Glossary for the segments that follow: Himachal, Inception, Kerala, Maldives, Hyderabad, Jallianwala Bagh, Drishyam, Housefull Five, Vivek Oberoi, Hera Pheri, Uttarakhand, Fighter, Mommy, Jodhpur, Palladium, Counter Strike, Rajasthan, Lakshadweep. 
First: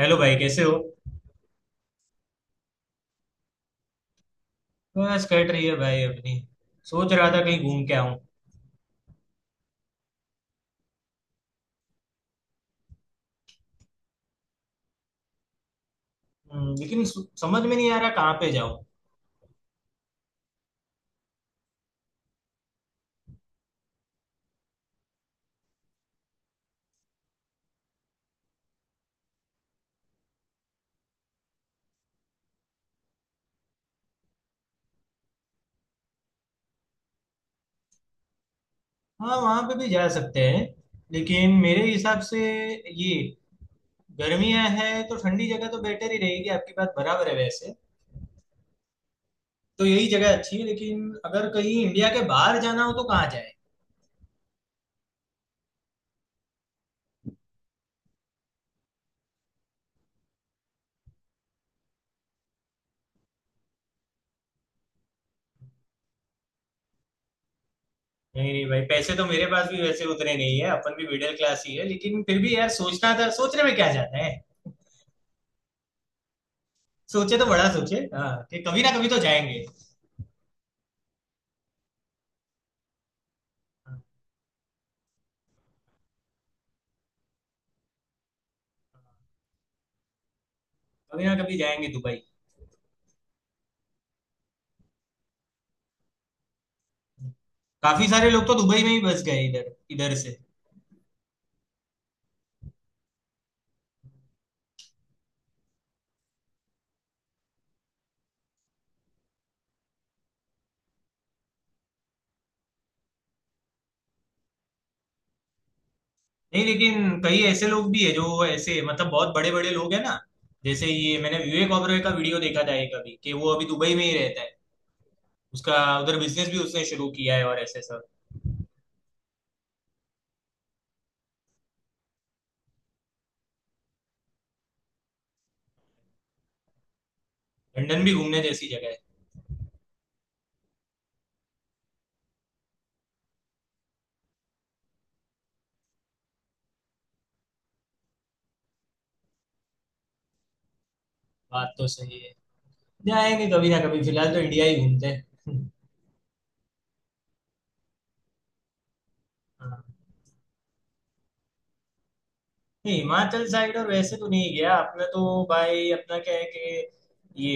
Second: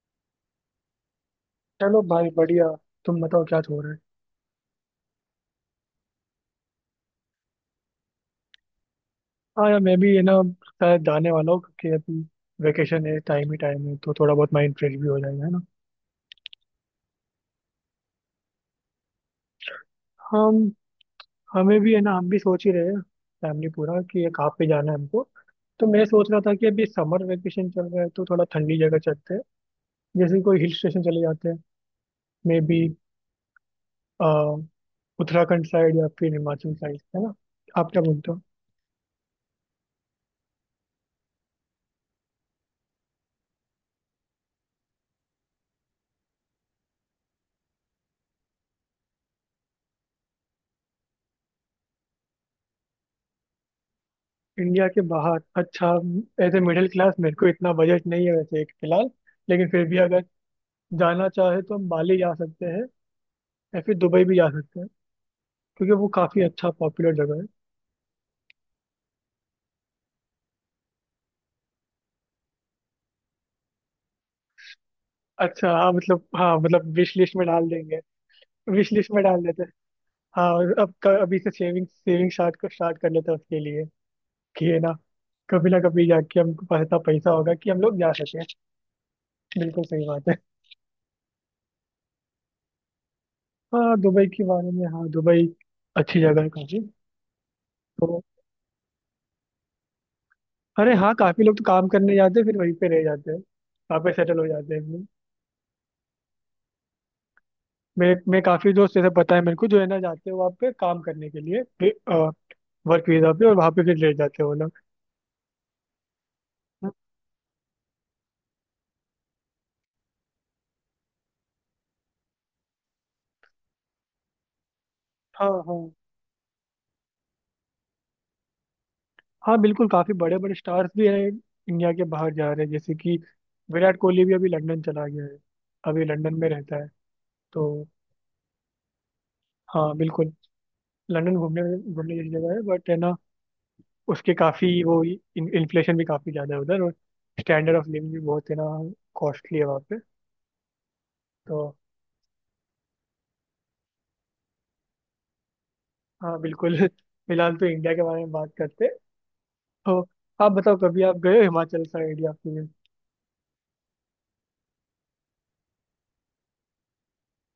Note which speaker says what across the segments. Speaker 1: Hello भाई कैसे हो।
Speaker 2: चलो भाई बढ़िया। तुम बताओ क्या हो रहा है?
Speaker 1: बस कट रही है भाई अपनी। सोच रहा था कहीं घूम के आऊं।
Speaker 2: हाँ यार, मैं भी है ना शायद जाने वाला हूँ क्योंकि अभी वेकेशन है, टाइम ही टाइम है तो थोड़ा बहुत माइंड फ्रेश भी हो जाएगा है ना।
Speaker 1: लेकिन समझ में नहीं आ रहा कहाँ पे जाऊं।
Speaker 2: हम हमें भी है ना, हम भी सोच ही रहे हैं फैमिली पूरा कि ये कहाँ पे जाना है हमको। तो मैं सोच रहा था कि अभी समर वेकेशन चल रहा है तो थोड़ा ठंडी जगह चलते हैं। जैसे कोई हिल स्टेशन चले जाते हैं, मे बी उत्तराखंड साइड या फिर हिमाचल साइड, है ना? आप क्या बोलते हो?
Speaker 1: हाँ वहां पे भी जा सकते हैं, लेकिन मेरे हिसाब से ये गर्मियां है तो ठंडी जगह तो बेटर ही रहेगी। आपकी बात बराबर है वैसे, तो यही जगह अच्छी है लेकिन अगर कहीं इंडिया के बाहर जाना हो तो कहाँ जाए।
Speaker 2: इंडिया के बाहर, अच्छा। एज ए मिडिल क्लास मेरे को इतना बजट नहीं है वैसे एक फिलहाल। लेकिन फिर भी अगर जाना चाहे तो हम बाली जा सकते हैं या फिर दुबई भी जा सकते हैं क्योंकि वो काफ़ी अच्छा पॉपुलर जगह है।
Speaker 1: नहीं नहीं भाई, पैसे तो मेरे पास भी वैसे उतने नहीं है, अपन भी मिडिल क्लास ही है, लेकिन फिर भी यार सोचना था, सोचने में क्या जाता है।
Speaker 2: अच्छा हाँ, मतलब हाँ, मतलब विश लिस्ट
Speaker 1: सोचे तो
Speaker 2: में
Speaker 1: बड़ा
Speaker 2: डाल
Speaker 1: सोचे,
Speaker 2: देंगे।
Speaker 1: हाँ, कि कभी
Speaker 2: विश
Speaker 1: ना कभी
Speaker 2: लिस्ट
Speaker 1: तो
Speaker 2: में डाल देते
Speaker 1: जाएंगे।
Speaker 2: हैं हाँ। और अब अभी से सेविंग सेविंग स्टार्ट कर लेते हैं उसके लिए कि है ना कभी जाके हमको पास इतना पैसा होगा कि हम लोग जा सकें। बिल्कुल सही बात है।
Speaker 1: कभी ना कभी जाएंगे दुबई।
Speaker 2: हाँ दुबई के बारे में, हाँ दुबई अच्छी जगह है काफ़ी।
Speaker 1: काफी
Speaker 2: तो
Speaker 1: सारे लोग तो दुबई में ही बस गए इधर इधर से।
Speaker 2: अरे हाँ, काफी लोग तो काम करने जाते हैं फिर वहीं पे रह जाते हैं वहाँ पे सेटल हो जाते हैं एकदम। मेरे मैं काफी दोस्त जैसे पता है मेरे को जो है ना जाते हैं वहाँ पे काम करने के लिए वर्क वीजा पे, और वहाँ पे फिर रह जाते हैं वो लोग।
Speaker 1: नहीं, लेकिन कई ऐसे लोग भी है जो ऐसे मतलब बहुत बड़े बड़े लोग है ना, जैसे ये मैंने विवेक ओबरॉय का वीडियो देखा था एक अभी कि वो अभी दुबई में ही रहता है।
Speaker 2: हाँ
Speaker 1: उसका
Speaker 2: हाँ।
Speaker 1: उधर बिजनेस भी उसने शुरू किया है और ऐसे सब।
Speaker 2: हाँ बिल्कुल, काफी बड़े बड़े स्टार्स भी हैं इंडिया के बाहर जा रहे हैं, जैसे कि विराट कोहली भी अभी लंदन चला गया है, अभी लंदन में रहता है तो।
Speaker 1: लंदन भी घूमने जैसी जगह है।
Speaker 2: हाँ बिल्कुल, लंदन घूमने, घूमने जैसी जगह है बट है ना, उसके काफी वो इन्फ्लेशन भी काफी ज्यादा है उधर, और स्टैंडर्ड ऑफ लिविंग भी बहुत है ना, कॉस्टली है वहाँ पे
Speaker 1: बात
Speaker 2: तो।
Speaker 1: तो सही है, जाएंगे कभी ना कभी, फिलहाल तो इंडिया ही घूमते हैं।
Speaker 2: हाँ बिल्कुल फिलहाल तो इंडिया के बारे में बात करते हैं।
Speaker 1: हाँ।
Speaker 2: तो आप बताओ कभी आप गए हो हिमाचल साइड या फिर?
Speaker 1: नहीं हिमाचल साइड और वैसे तो नहीं गया अपना, तो भाई अपना क्या है कि ये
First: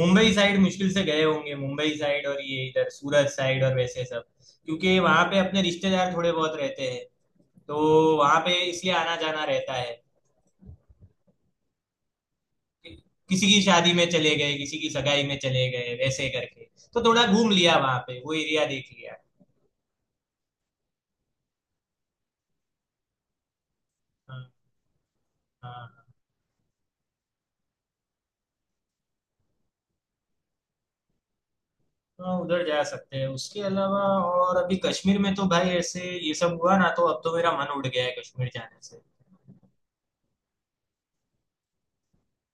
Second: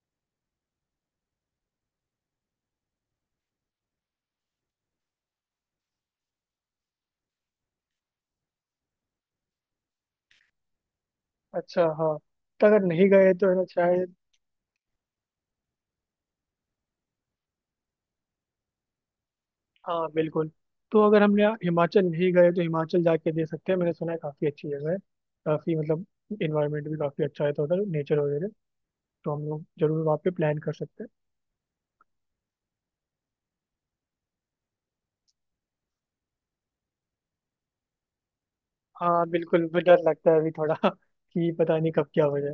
Speaker 1: मुंबई साइड मुश्किल से गए होंगे, मुंबई साइड और ये इधर सूरत साइड और वैसे सब, क्योंकि वहां पे अपने रिश्तेदार थोड़े बहुत रहते हैं, तो वहां पे इसलिए आना जाना रहता है।
Speaker 2: अच्छा हाँ। तो अगर
Speaker 1: कि-
Speaker 2: नहीं गए
Speaker 1: किसी
Speaker 2: तो है
Speaker 1: की
Speaker 2: ना
Speaker 1: शादी में
Speaker 2: शायद।
Speaker 1: चले गए, किसी की सगाई में चले गए वैसे करके, तो थोड़ा घूम लिया वहां पे, वो एरिया देख लिया।
Speaker 2: हाँ बिल्कुल। तो अगर हमने यहाँ हिमाचल नहीं गए तो हिमाचल जाके दे सकते हैं, मैंने सुना है काफ़ी
Speaker 1: हाँ।
Speaker 2: अच्छी जगह है। काफ़ी
Speaker 1: हाँ,
Speaker 2: मतलब इन्वायरमेंट भी काफ़ी अच्छा है तो उधर नेचर वगैरह, तो हम लोग जरूर वहाँ पे प्लान कर सकते हैं।
Speaker 1: हाँ, उधर जा सकते हैं उसके अलावा। और अभी कश्मीर में तो भाई ऐसे ये सब हुआ ना, तो अब तो मेरा मन उड़ गया है कश्मीर जाने से।
Speaker 2: हाँ बिल्कुल, मुझे डर लगता है अभी थोड़ा कि पता नहीं कब क्या हो जाए।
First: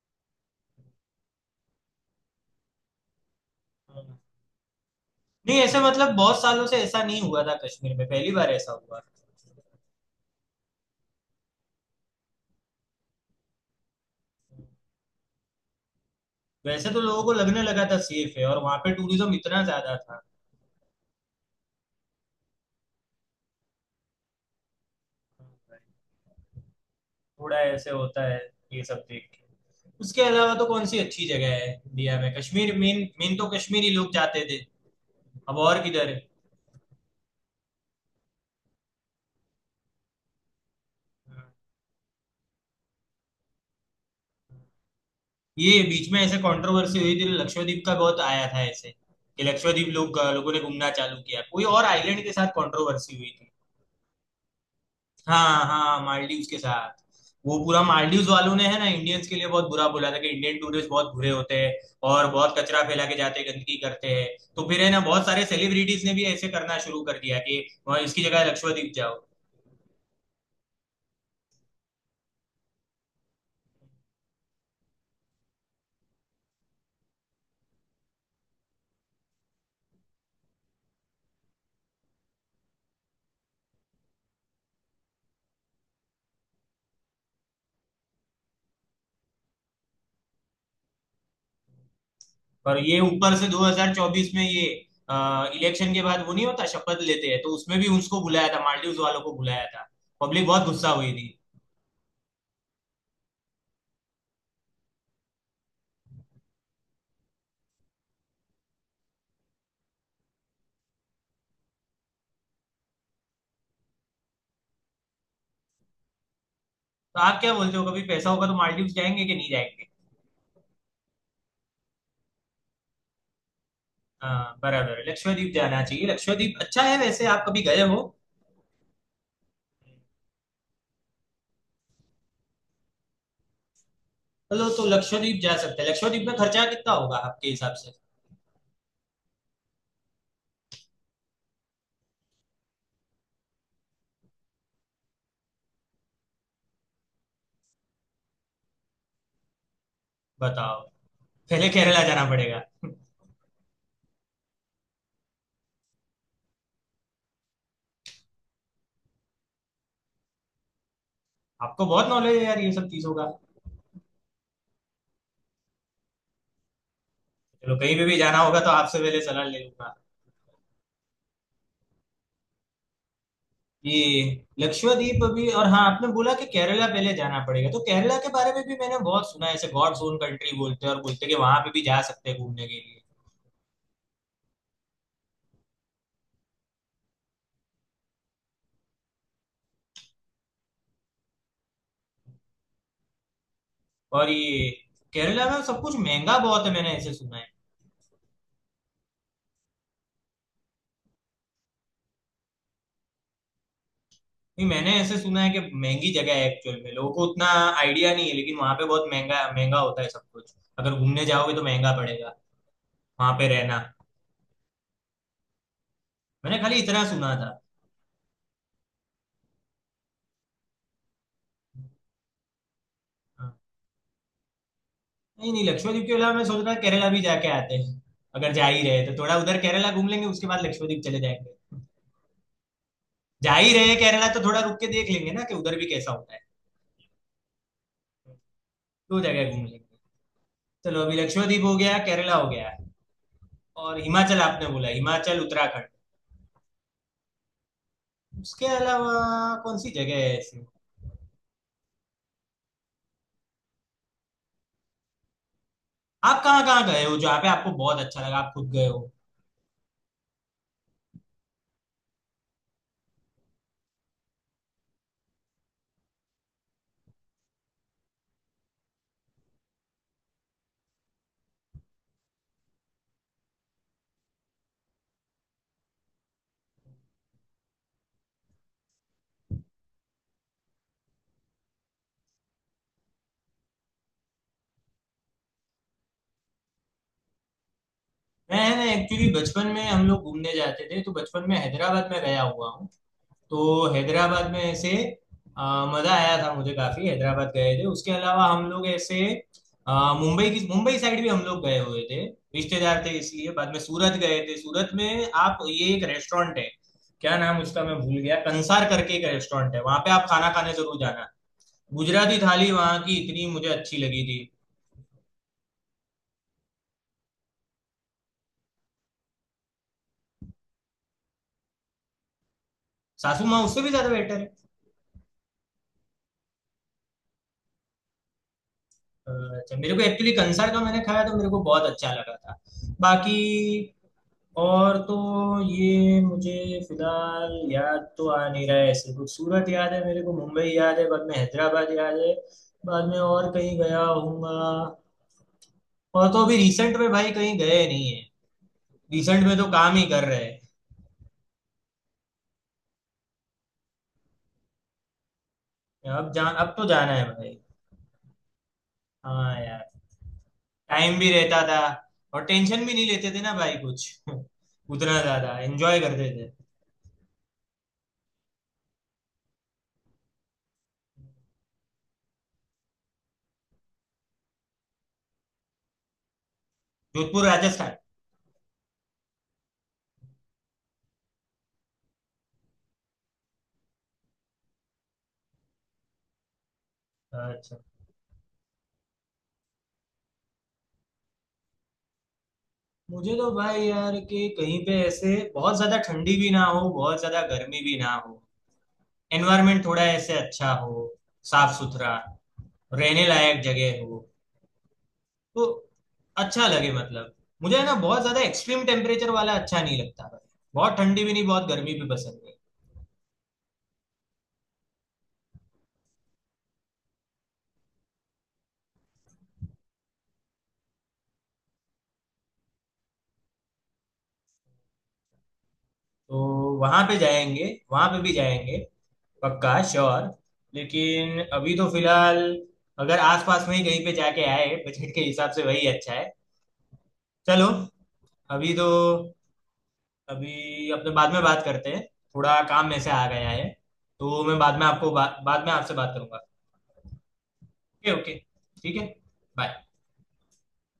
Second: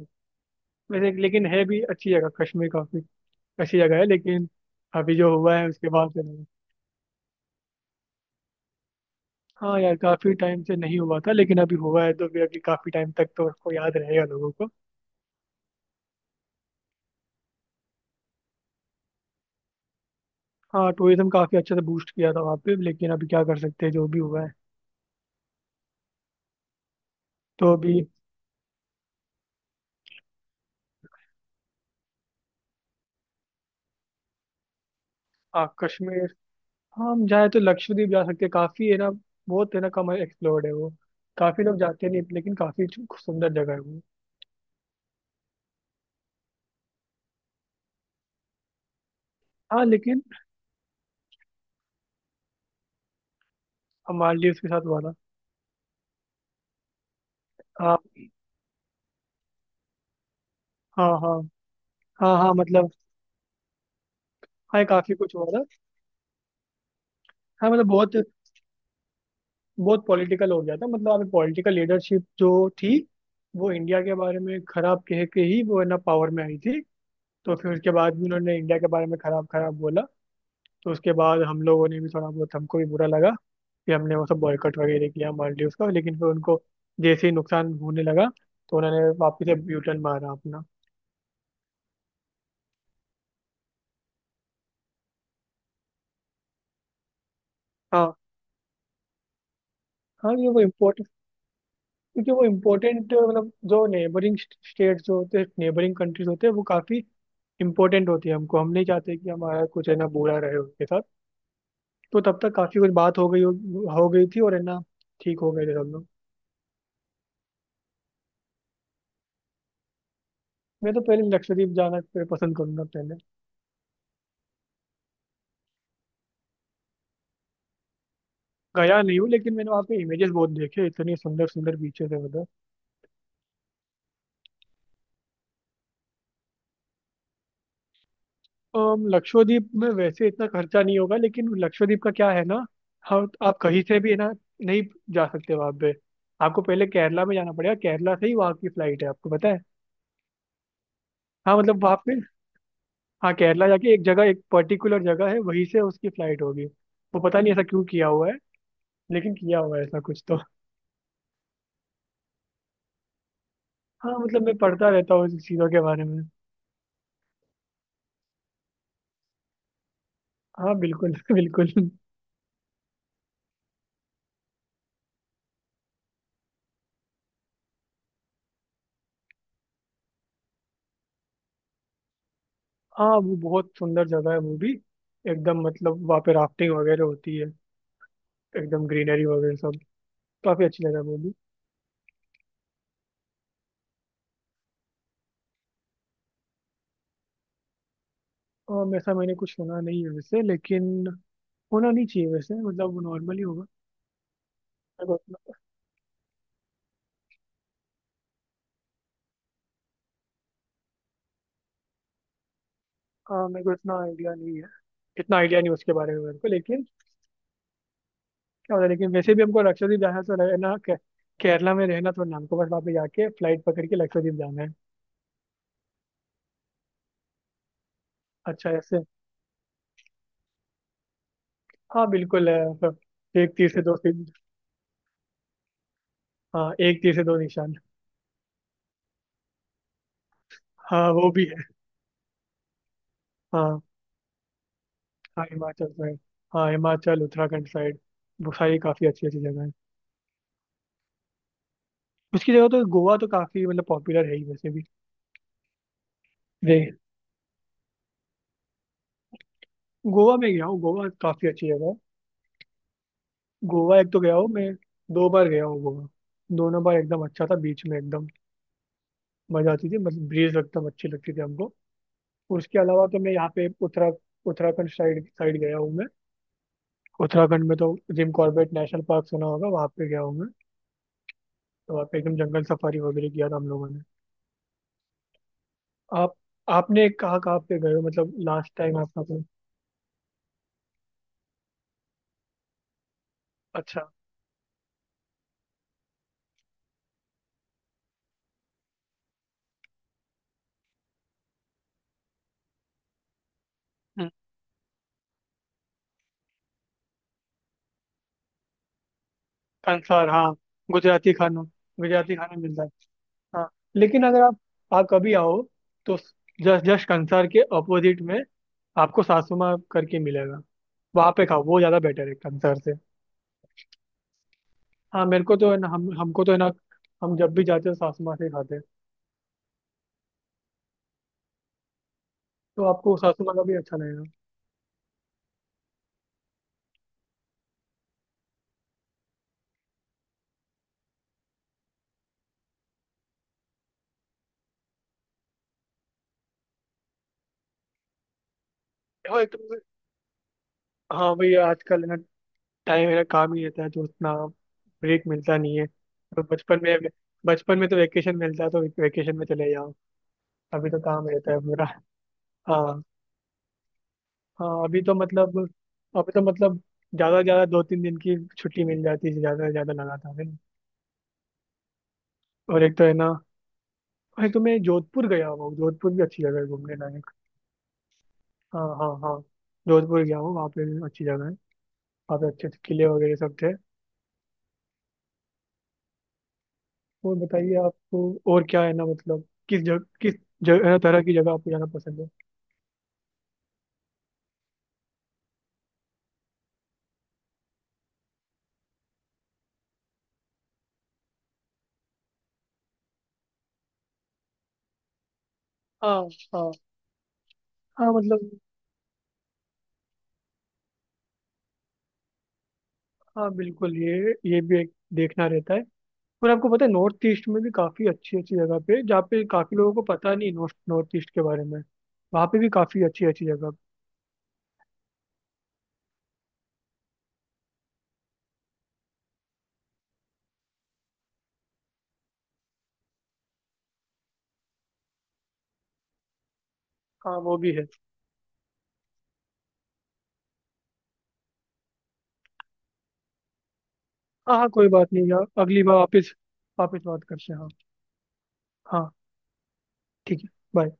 Speaker 2: वैसे लेकिन है भी अच्छी जगह कश्मीर, काफ़ी अच्छी जगह है
Speaker 1: हाँ।
Speaker 2: लेकिन अभी जो हुआ
Speaker 1: नहीं
Speaker 2: है
Speaker 1: ऐसा
Speaker 2: उसके बाद
Speaker 1: मतलब
Speaker 2: से।
Speaker 1: बहुत सालों से ऐसा नहीं हुआ था कश्मीर में, पहली बार ऐसा हुआ।
Speaker 2: हाँ यार काफी टाइम से नहीं हुआ था लेकिन अभी हुआ है, तो फिर अभी काफी टाइम तक तो उसको याद रहेगा लोगों को।
Speaker 1: वैसे तो लोगों को लगने लगा था सेफ है और वहां पे टूरिज्म इतना ज्यादा था।
Speaker 2: हाँ टूरिज्म काफी अच्छे से बूस्ट किया था वहाँ पे, लेकिन अभी क्या कर सकते हैं जो भी हुआ है
Speaker 1: थोड़ा
Speaker 2: तो
Speaker 1: ऐसे
Speaker 2: अभी।
Speaker 1: होता है ये सब देख के। उसके अलावा तो कौन सी अच्छी जगह है इंडिया में, कश्मीर मेन मेन तो कश्मीर ही लोग जाते थे, अब
Speaker 2: हाँ
Speaker 1: और किधर है।
Speaker 2: कश्मीर। हाँ हम जाए तो लक्षद्वीप जा सकते हैं, काफी है ना, बहुत है ना, कम एक्सप्लोर्ड है वो, काफी लोग जाते नहीं लेकिन काफी सुंदर जगह है वो।
Speaker 1: ये बीच में ऐसे कंट्रोवर्सी हुई थी तो लक्षद्वीप का बहुत आया था ऐसे, कि
Speaker 2: हाँ
Speaker 1: लक्षद्वीप लोग
Speaker 2: लेकिन
Speaker 1: लोगों ने घूमना चालू किया, कोई और आइलैंड के साथ कंट्रोवर्सी हुई थी।
Speaker 2: मालदीव के साथ हुआ था।
Speaker 1: हाँ हाँ, मालदीव्स के साथ। वो पूरा
Speaker 2: हाँ
Speaker 1: मालदीव्स वालों ने है ना इंडियंस के लिए बहुत बुरा बोला था कि इंडियन टूरिस्ट
Speaker 2: हाँ।
Speaker 1: बहुत बुरे
Speaker 2: हाँ
Speaker 1: होते हैं और
Speaker 2: हाँ हाँ,
Speaker 1: बहुत कचरा
Speaker 2: मतलब।
Speaker 1: फैला के जाते हैं, गंदगी करते हैं। तो
Speaker 2: हाँ
Speaker 1: फिर
Speaker 2: ये
Speaker 1: है ना
Speaker 2: काफी
Speaker 1: बहुत
Speaker 2: कुछ
Speaker 1: सारे
Speaker 2: हुआ था।
Speaker 1: सेलिब्रिटीज ने भी ऐसे करना शुरू कर दिया कि
Speaker 2: हाँ मतलब
Speaker 1: वहाँ
Speaker 2: बहुत,
Speaker 1: इसकी जगह लक्षद्वीप जाओ।
Speaker 2: बहुत पॉलिटिकल हो गया था, मतलब अभी पॉलिटिकल लीडरशिप जो थी वो इंडिया के बारे में खराब कह के ही वो है ना पावर में आई थी। तो फिर उसके बाद भी उन्होंने इंडिया के बारे में खराब खराब बोला, तो उसके बाद हम लोगों ने भी थोड़ा बहुत, हमको भी बुरा लगा कि हमने वो सब बॉयकॉट वगैरह किया मालदीव का, लेकिन फिर उनको जैसे ही नुकसान होने लगा तो उन्होंने वापस से यू टर्न मारा अपना।
Speaker 1: पर ये ऊपर से 2024 में ये इलेक्शन के बाद वो नहीं होता शपथ लेते हैं तो उसमें भी
Speaker 2: हाँ
Speaker 1: उसको बुलाया था, मालदीव्स वालों को बुलाया था,
Speaker 2: हाँ,
Speaker 1: पब्लिक
Speaker 2: ये वो
Speaker 1: बहुत गुस्सा
Speaker 2: इम्पोर्टेंट,
Speaker 1: हुई थी।
Speaker 2: क्योंकि वो इम्पोर्टेंट मतलब जो नेबरिंग स्टेट्स जो होते हैं, नेबरिंग कंट्रीज होते हैं, वो काफ़ी इम्पोर्टेंट होती है हमको, हम नहीं चाहते कि हमारा कुछ है ना बुरा रहे उसके साथ। तो तब तक काफी कुछ बात हो गई थी, और है ना ठीक हो गए थे सब लोग।
Speaker 1: तो आप क्या बोलते हो, कभी पैसा होगा तो मालदीव्स जाएंगे कि नहीं जाएंगे।
Speaker 2: मैं तो पहले लक्षद्वीप जाना पसंद करूंगा पहले।
Speaker 1: हाँ बराबर, लक्षद्वीप जाना चाहिए, लक्षद्वीप अच्छा है वैसे, आप कभी गए हो।
Speaker 2: गया नहीं हूँ लेकिन मैंने वहाँ पे इमेजेस बहुत देखे, इतनी सुंदर सुंदर बीचेस है उधर।
Speaker 1: चलो तो लक्षद्वीप जा सकते हैं, लक्षद्वीप में खर्चा कितना होगा आपके हिसाब से,
Speaker 2: लक्षद्वीप में वैसे इतना खर्चा नहीं होगा, लेकिन लक्षद्वीप का क्या है ना, हम आप कहीं से भी है ना नहीं जा सकते वहाँ पे। आपको पहले केरला में जाना पड़ेगा, केरला से ही वहाँ की फ्लाइट है आपको पता है।
Speaker 1: बताओ।
Speaker 2: हाँ
Speaker 1: पहले
Speaker 2: मतलब वहाँ
Speaker 1: केरला
Speaker 2: पे।
Speaker 1: जाना पड़ेगा।
Speaker 2: हाँ केरला जाके एक जगह, एक पर्टिकुलर जगह है वहीं से उसकी फ्लाइट होगी, वो पता नहीं ऐसा क्यों किया हुआ है लेकिन किया हुआ है ऐसा कुछ तो।
Speaker 1: आपको बहुत नॉलेज है यार ये सब चीजों का।
Speaker 2: हाँ मतलब मैं पढ़ता रहता हूँ इस चीज़ों के बारे में।
Speaker 1: चलो कहीं पे भी जाना होगा तो आपसे पहले सलाह ले लूंगा।
Speaker 2: हाँ बिल्कुल बिल्कुल।
Speaker 1: ये लक्षद्वीप अभी, और हाँ आपने बोला कि केरला पहले जाना पड़ेगा, तो केरला के बारे में भी मैंने बहुत सुना है ऐसे, गॉड्स ओन कंट्री बोलते हैं, और बोलते हैं कि वहां पे भी जा सकते हैं घूमने के लिए।
Speaker 2: हाँ वो बहुत सुंदर जगह है वो भी, एकदम मतलब वहाँ पे राफ्टिंग वगैरह होती है, एकदम ग्रीनरी वगैरह सब, काफ़ी अच्छी जगह है वो भी।
Speaker 1: और ये केरला में सब कुछ महंगा बहुत है मैंने ऐसे सुना है।
Speaker 2: और ऐसा मैंने कुछ सुना नहीं है वैसे, लेकिन होना नहीं चाहिए वैसे, मतलब वो नॉर्मली होगा।
Speaker 1: नहीं मैंने
Speaker 2: मेरे को
Speaker 1: ऐसे सुना है
Speaker 2: इतना।
Speaker 1: कि महंगी जगह है, एक्चुअल में लोगों को उतना आइडिया नहीं है, लेकिन वहां पे बहुत महंगा महंगा होता है सब कुछ, अगर घूमने जाओगे तो महंगा पड़ेगा वहां पे
Speaker 2: हाँ मेरे को
Speaker 1: रहना।
Speaker 2: इतना आइडिया नहीं है, इतना आइडिया नहीं उसके बारे में मेरे को,
Speaker 1: मैंने खाली
Speaker 2: लेकिन
Speaker 1: इतना सुना था।
Speaker 2: क्या होता है। लेकिन वैसे भी हमको लक्षद्वीप जाना तो केरला में रहना तो नाम को, बस वहाँ पे जाके
Speaker 1: हाँ।
Speaker 2: फ्लाइट पकड़ के लक्षद्वीप जाना है।
Speaker 1: नहीं नहीं, लक्षद्वीप के अलावा मैं सोच रहा था केरला भी जाके आते हैं, अगर जा
Speaker 2: अच्छा
Speaker 1: ही
Speaker 2: ऐसे।
Speaker 1: रहे तो थोड़ा उधर केरला घूम लेंगे, उसके बाद लक्षद्वीप चले जाएंगे।
Speaker 2: हाँ बिल्कुल है, मतलब
Speaker 1: जा
Speaker 2: एक तीर
Speaker 1: ही
Speaker 2: से
Speaker 1: रहे
Speaker 2: दो तीर।
Speaker 1: केरला तो थोड़ा रुक के देख लेंगे ना कि उधर भी कैसा होता है,
Speaker 2: हाँ एक तीर से दो निशान।
Speaker 1: दो जगह घूम लेंगे। चलो,
Speaker 2: हाँ
Speaker 1: अभी
Speaker 2: वो भी
Speaker 1: लक्षद्वीप
Speaker 2: है।
Speaker 1: हो गया, केरला हो गया,
Speaker 2: हाँ
Speaker 1: और हिमाचल आपने बोला, हिमाचल
Speaker 2: हाँ हिमाचल
Speaker 1: उत्तराखंड।
Speaker 2: साइड। हाँ हिमाचल उत्तराखंड साइड, वो
Speaker 1: उसके
Speaker 2: सारी काफी
Speaker 1: अलावा
Speaker 2: अच्छी अच्छी जगह है।
Speaker 1: कौन सी जगह है ऐसी।
Speaker 2: उसकी जगह तो गोवा तो काफी मतलब पॉपुलर है ही वैसे भी।
Speaker 1: आप कहाँ कहाँ
Speaker 2: दे
Speaker 1: गए हो जहाँ पे आपको बहुत अच्छा लगा, आप खुद गए हो।
Speaker 2: गोवा में गया हूँ, गोवा काफी अच्छी जगह है। गोवा एक तो गया हूँ मैं, दो बार गया हूँ गोवा। दोनों बार एकदम अच्छा था, बीच में एकदम मजा आती थी, मतलब ब्रीज एकदम अच्छी लगती थी हमको। उसके अलावा तो मैं यहाँ पे उत्तराखंड साइड साइड गया हूँ मैं। उत्तराखंड में तो जिम कॉर्बेट नेशनल पार्क सुना होगा, वहाँ पे गया हूँ मैं। तो वहाँ पे एकदम जंगल सफारी वगैरह किया था हम लोगों ने। आप आपने कहाँ कहाँ पे गए हो, मतलब लास्ट
Speaker 1: मैं ना
Speaker 2: टाइम आपका
Speaker 1: एक्चुअली
Speaker 2: कोई?
Speaker 1: बचपन में हम लोग घूमने जाते थे, तो बचपन में हैदराबाद में गया हुआ हूँ, तो
Speaker 2: अच्छा।
Speaker 1: हैदराबाद में ऐसे अ, मजा आया था मुझे काफी, हैदराबाद गए थे। उसके अलावा हम लोग ऐसे अ, मुंबई की, मुंबई साइड भी हम लोग गए हुए थे, रिश्तेदार थे इसलिए। बाद में सूरत
Speaker 2: हम्म,
Speaker 1: गए थे, सूरत में आप, ये एक रेस्टोरेंट है, क्या नाम उसका मैं भूल गया, कंसार करके एक रेस्टोरेंट है, वहां पे आप
Speaker 2: कंसार
Speaker 1: खाना
Speaker 2: हाँ,
Speaker 1: खाने जरूर जाना,
Speaker 2: गुजराती खाना, गुजराती
Speaker 1: गुजराती
Speaker 2: खाना
Speaker 1: थाली
Speaker 2: मिलता है।
Speaker 1: वहां की इतनी मुझे
Speaker 2: हाँ
Speaker 1: अच्छी लगी
Speaker 2: लेकिन
Speaker 1: थी।
Speaker 2: अगर आप, आप कभी आओ तो जस्ट जस्ट कंसार के अपोजिट में आपको सासुमा करके मिलेगा, वहाँ पे खाओ, वो ज़्यादा बेटर है कंसार से।
Speaker 1: सासू माँ उससे भी ज्यादा बेटर है?
Speaker 2: हाँ मेरे को तो है ना, हम हमको तो है ना हम जब भी जाते हैं सासू माँ से ही खाते हैं।
Speaker 1: अच्छा, मेरे को एक्चुअली कंसर का मैंने खाया तो मेरे को बहुत अच्छा लगा था।
Speaker 2: तो आपको
Speaker 1: बाकी
Speaker 2: सासू माँ का भी अच्छा लगेगा।
Speaker 1: और तो ये मुझे फिलहाल याद तो आ नहीं रहा है ऐसे कुछ, सूरत याद है मेरे को, मुंबई याद है, बाद में हैदराबाद याद है, बाद में और कहीं गया हूँगा। और तो अभी रिसेंट में भाई कहीं गए नहीं है,
Speaker 2: और
Speaker 1: रिसेंट
Speaker 2: एक
Speaker 1: में तो
Speaker 2: तो
Speaker 1: काम ही कर रहे हैं।
Speaker 2: हाँ भाई आजकल है ना टाइम, है ना काम ही रहता है तो उतना ब्रेक मिलता नहीं है
Speaker 1: अब
Speaker 2: तो
Speaker 1: जान, अब
Speaker 2: बचपन
Speaker 1: तो
Speaker 2: में,
Speaker 1: जाना है भाई।
Speaker 2: बचपन में तो वेकेशन मिलता है तो वेकेशन में
Speaker 1: हाँ
Speaker 2: चले
Speaker 1: यार,
Speaker 2: जाओ। अभी तो
Speaker 1: टाइम
Speaker 2: काम
Speaker 1: भी
Speaker 2: रहता है
Speaker 1: रहता था
Speaker 2: पूरा।
Speaker 1: और टेंशन भी
Speaker 2: हाँ
Speaker 1: नहीं लेते थे ना भाई कुछ
Speaker 2: हाँ, अभी तो
Speaker 1: उतना ज्यादा
Speaker 2: मतलब,
Speaker 1: एंजॉय करते
Speaker 2: अभी तो
Speaker 1: थे।
Speaker 2: मतलब ज़्यादा से ज़्यादा दो तीन दिन की छुट्टी मिल जाती है, ज़्यादा से ज़्यादा लगातार है ना। और एक तो है ना, और एक तो मैं जोधपुर गया हुआ हूँ, जोधपुर भी अच्छी जगह है घूमने लायक।
Speaker 1: जोधपुर राजस्थान?
Speaker 2: हाँ हाँ हाँ। जोधपुर गया हूँ, वहाँ पे भी अच्छी जगह है, वहाँ पे अच्छे अच्छे किले वगैरह सब थे। और बताइए
Speaker 1: अच्छा।
Speaker 2: आपको, और क्या है ना, मतलब किस जगह तरह की जगह आपको जाना पसंद है?
Speaker 1: मुझे तो भाई यार कि कहीं पे ऐसे बहुत ज्यादा ठंडी भी ना हो, बहुत ज्यादा गर्मी भी ना हो, एनवायरमेंट थोड़ा ऐसे अच्छा हो, साफ सुथरा, रहने लायक जगह हो, तो
Speaker 2: हाँ
Speaker 1: अच्छा
Speaker 2: हाँ
Speaker 1: लगे मतलब। मुझे है ना
Speaker 2: हाँ,
Speaker 1: बहुत ज्यादा
Speaker 2: मतलब
Speaker 1: एक्सट्रीम टेम्परेचर वाला अच्छा नहीं लगता भाई, बहुत ठंडी भी नहीं, बहुत गर्मी भी पसंद नहीं।
Speaker 2: हाँ बिल्कुल, ये भी एक देखना रहता है। और आपको पता है नॉर्थ ईस्ट में भी काफ़ी अच्छी अच्छी जगह पे, जहाँ पे काफ़ी लोगों को पता नहीं नॉर्थ नॉर्थ ईस्ट के बारे में, वहाँ पे भी काफ़ी अच्छी अच्छी जगह।
Speaker 1: तो वहां पे जाएंगे, वहां पे भी जाएंगे, पक्का श्योर, लेकिन अभी तो फिलहाल अगर आसपास में ही कहीं पे जाके आए बजट के हिसाब से वही अच्छा है।
Speaker 2: हाँ वो
Speaker 1: चलो,
Speaker 2: भी है।
Speaker 1: अभी तो, अभी अपने बाद में बात करते हैं, थोड़ा काम में से आ गया है, तो
Speaker 2: हाँ
Speaker 1: मैं
Speaker 2: हाँ
Speaker 1: बाद में
Speaker 2: कोई
Speaker 1: आपको
Speaker 2: बात नहीं यार,
Speaker 1: बाद में
Speaker 2: अगली
Speaker 1: आपसे
Speaker 2: बार
Speaker 1: बात
Speaker 2: वापस,
Speaker 1: करूंगा।
Speaker 2: बात करते हैं हाँ।
Speaker 1: ओके ओके, ठीक है,
Speaker 2: हाँ
Speaker 1: बाय।
Speaker 2: ठीक है, बाय।